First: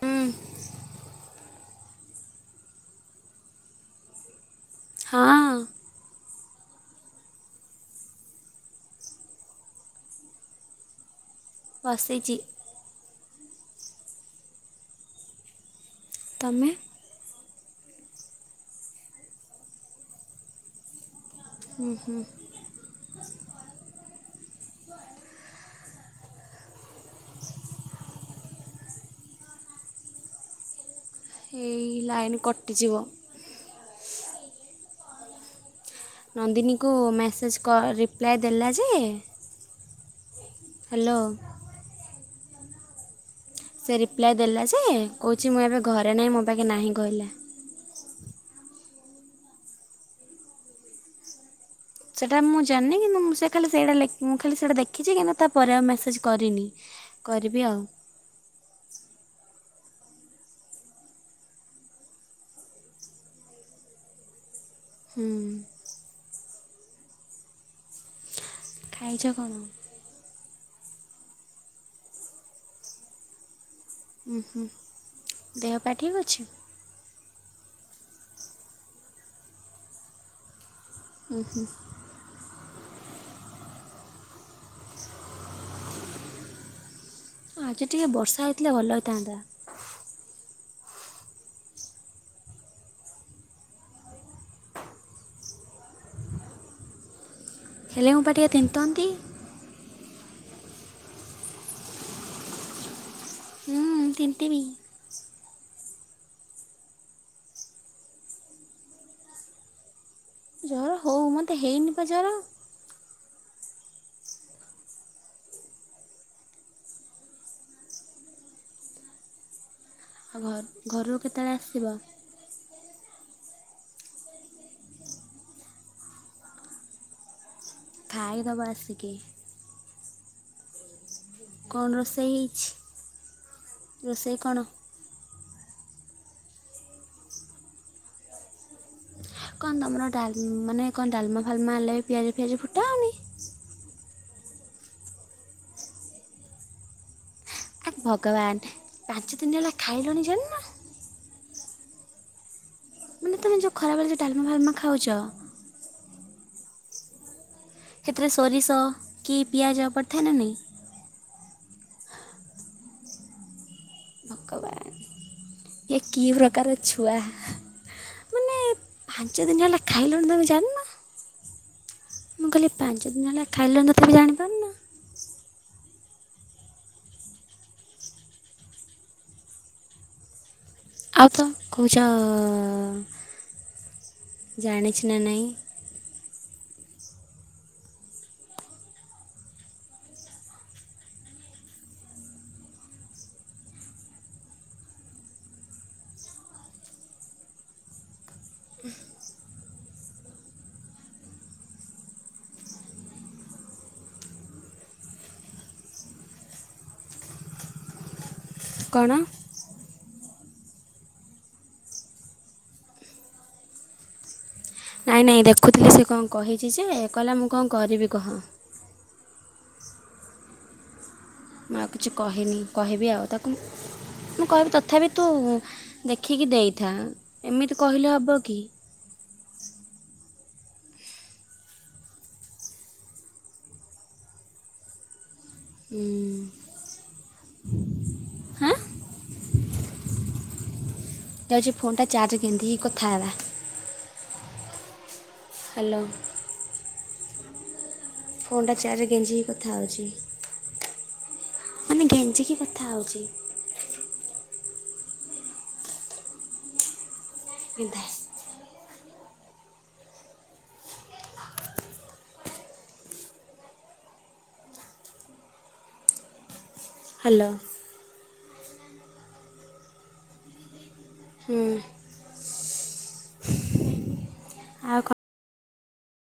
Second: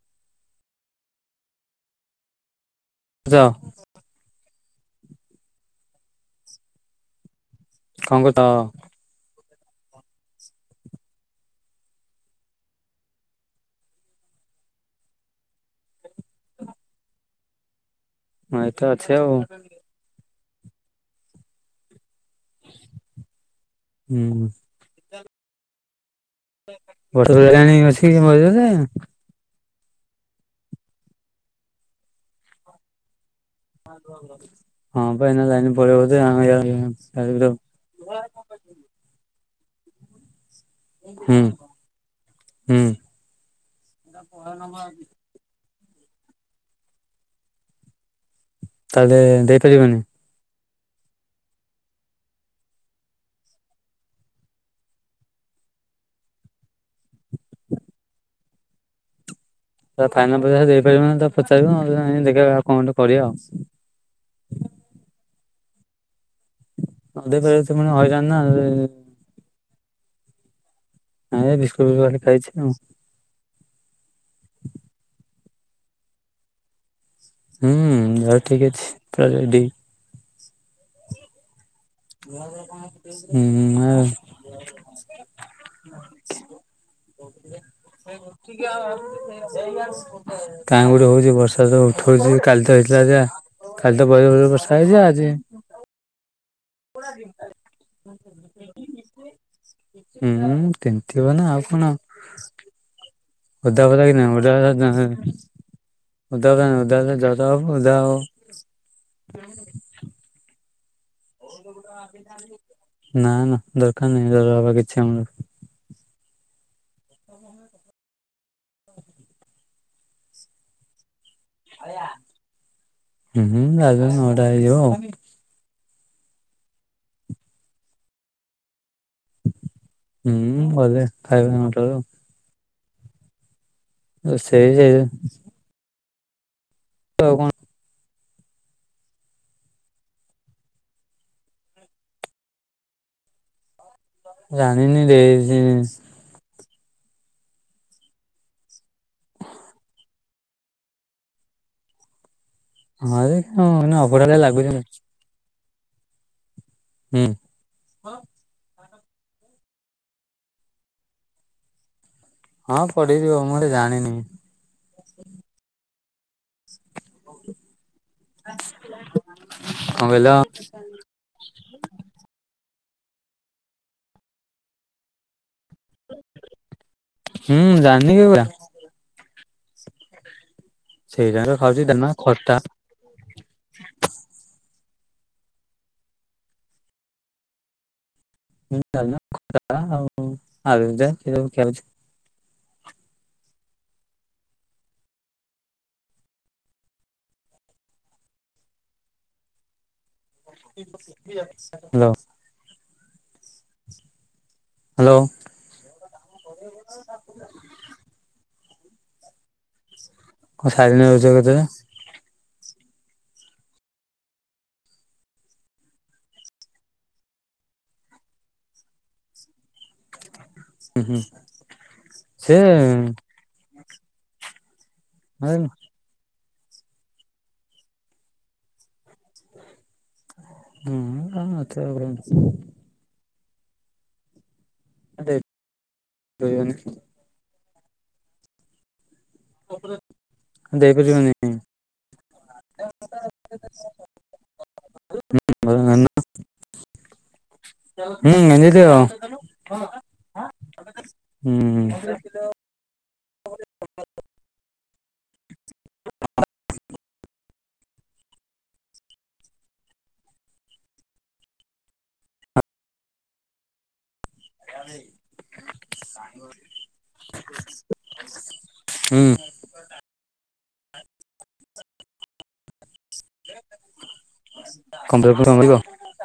ହଁ। ଆ ଯା [unintelligible] ହଁ। କଣ କହୁଥା। [unintelligible] ବସିଛି। ତମେ? ହଁ ଏତ ଅଛ ଆଉ। [unintelligible] ହୁଁ ହୁଁ। ହୁଁ। [inaudible] ବର୍ଷ ଜାଣି ଅଛି। [unintelligible] ଭଜ ଯ [unintelligible] ଏଇ ଲାଇନ୍ କଟିଯିବ। ହଁ ପା ଏନା ଲାଇନ ପଳେଇବ ବୋଧେ ଆମେ ନନ୍ଦିନୀକୁ ହୁଁ ମେସେଜ୍ କ ରିପ୍ଲାଏ ଦେଲା ଯେ ହ୍ୟାଲୋ। ହୁଁ। ସେ ରିପ୍ଲାଏ ଦେଲା ଯେ କହୁଛି ମୁଁ ଏବେ ଘରେ ନାହିଁ ମୋ ପାଖେ ନାହିଁ କହିଲା। ତାହେଲେ ଦେଇପାରିବନି। ସେଇଟା ମୁଁ ଜାଣିନି କିନ୍ତୁ ମୁ ସେ ଖା ମୁଁ ଖାଲି ସେଟା ଦେଖିଛି କିନ୍ତୁ ତାପରେ ଆଉ ମେସେଜ କରିନି କରିବି ଆଉ। ତା ଫାଇନାଲ ପଇସା ଦେଇପାରିବ ପଚାରିବୁ ଦେଖ ଆଉ କଣୁ କର ଆଉ। ହୁଁ। ହଁ ଦେଖାଯାଉ ସେ ମ ହଇରାଣ ନା ଖାଇଛ କଣ ହଁ ବିସ୍କୁଟ ବିସ୍ଟ ଖାଲି ଖାଇଛି ଆଁ। ଉଁ ହୁଁ ଦେହ ପାା ଠିକ୍ ଅଛି? ହୁଁ ଦେହ ଠିକ ଅଛି ପୁରା ରେଡି। ହୁଁ ହୁଁ। ହୁଁ ଆ [unintelligible] ଠିକ ଆଉେ [unintelligible] ଆଜି ଟିକେ ବର୍ଷା ହେଇଥିଲେ ଭଲ ହେଇଥାନ୍ତା କାଁ ଗୋଟେ ହଉଛି ବର୍ଷା ତ ଉଠଉଛି କାଲି ତ ହେଇଥିଲା କାଲି ତ ବ ବର୍ଷା ହେଇଯ ଆଜି। ପୁରା ଦିନ। ହେଲେ ମୁ ପାଟିଆ ତିନ୍ନ୍ତନ୍ତି। ହୁଁ ସେମିତି ହବ ନା ଆଉ କଣ। ହୁଁ ଉଦା ହଦ କି ନା ଓଦା। ତିନ୍ତିବି ଉଦା କ ଉଧା ଯଦ ହବ ଉଦା ହ। ଜହାର। ହ ଆ। ନା ନା ଦରକାର ନାହିଁର ହବା କିଛି ଆମର। ଆଉ ଘ ଘର। କେତେବେଳେ ଆସିବ। ହୁଁ ଆଉ ନୋଡ ଆ। ଖାଇଦବା ଆସିକି। ହୁଁ ହଦେ। କଣ ରୋଷେଇ ହେଇଛି। ରୋଷେଇ ଓ କଣ ସେଇ ସେଇ। ହ କଣ। କଣ ତମର ଡାଲି ମାନେ କଣ ଡାଲମା ଫାଲମା ହେଲେ ପିଆଜ ଫିଆଜ ଫୁଟାଉନି। ଜାଣିନି ଦେଇ। ଏକ ଭଗବାନ ପାଞ୍ଚ ଦିନ ହେଲା ଖାଇଲନି ଜାଣିନ। ମାନେ ତୁମେ ହଁ ଯେଉଁ ଖରାବେଳେ ଯେଉଁ ଅଭଢାରେ ଡାଲମା ଫାଲମା ଲାଗୁଛି। ଖାଉଛ ହୁଁ। ସେଥିରେ ସୋରିଷ। କି ପିଆଜ ପଥାନନି। ହଁ ପଢିଯିବ ମୁଁ ଗୋଟେ ଜାଣିନି। ହୁଁ। ଇ କି ପ୍ରକାର ଛୁଆ। ମାନେ ପାଞ୍ଚ ଦିନ ହେଲା କହିଲ ଖାଇଲଣି ତମେ ଜାଣିନ। [inaudible] ମୁଁ କହିଲି ପାଞ୍ଚ ଦିନ ହେଲା ଖାଇଲନି ତଥାପି ଜାଣିପାରୁନ। ହୁଁ ଜାନ୍ତିି କେରା। ଆଉ ତ ଖାଉଛି କହୁଛ ଡାଲମା ଖଟା ଜାଣିଚି। ନା ନାଇ। ହଁ ଆଉ ଆଉଛି। ହ୍ୟାଲୋ। ହ୍ୟାଲୋ। କଣ। କଣ ସାରିନେ ରଛ କେତେ। ନାଇଁ ନାଇଁ ଦେଖୁଥିଲି ସେ କଣ କହିଛି ଯେ କଲା ମୁଁ କଣ କରିବି କହ। ହୁଁ ହୁଁ। ମୁଁ ଆଉ କିଛି କହିନି କହିବି ଆଉ ସେ ତାକୁ ମୁଁ କହିବି ତ ତଥାପି ତୁ ଦେଖ ଆଖିକି ଦେଇଥା ଏମିତି କହିଲେ ହବ କି ହଁ ହଛ [unintelligible] ଆ ହୁ। ହା। ଯାଉଛି ଫୋନଟା ଚାର୍ଜ କେନ୍ତିି କଥା ହେଲା ହ୍ୟାଲୋ। [inaudible] ଫୋନ ଟା ଚାରଜରେ ଗେଞ୍ଜି ହେ କଥା ହଉଛି। କଥା ହେଉଛି ହୁଁ। [unintelligible] କଧ [unintelligible] ଆ ଭ ସାଙ୍ଗ ହ୍ୟାଲୋ। ହୁଁ। ହୁଁ। ଆଉ କ'ଣ କମଲପୁର କର କ [unintelligible]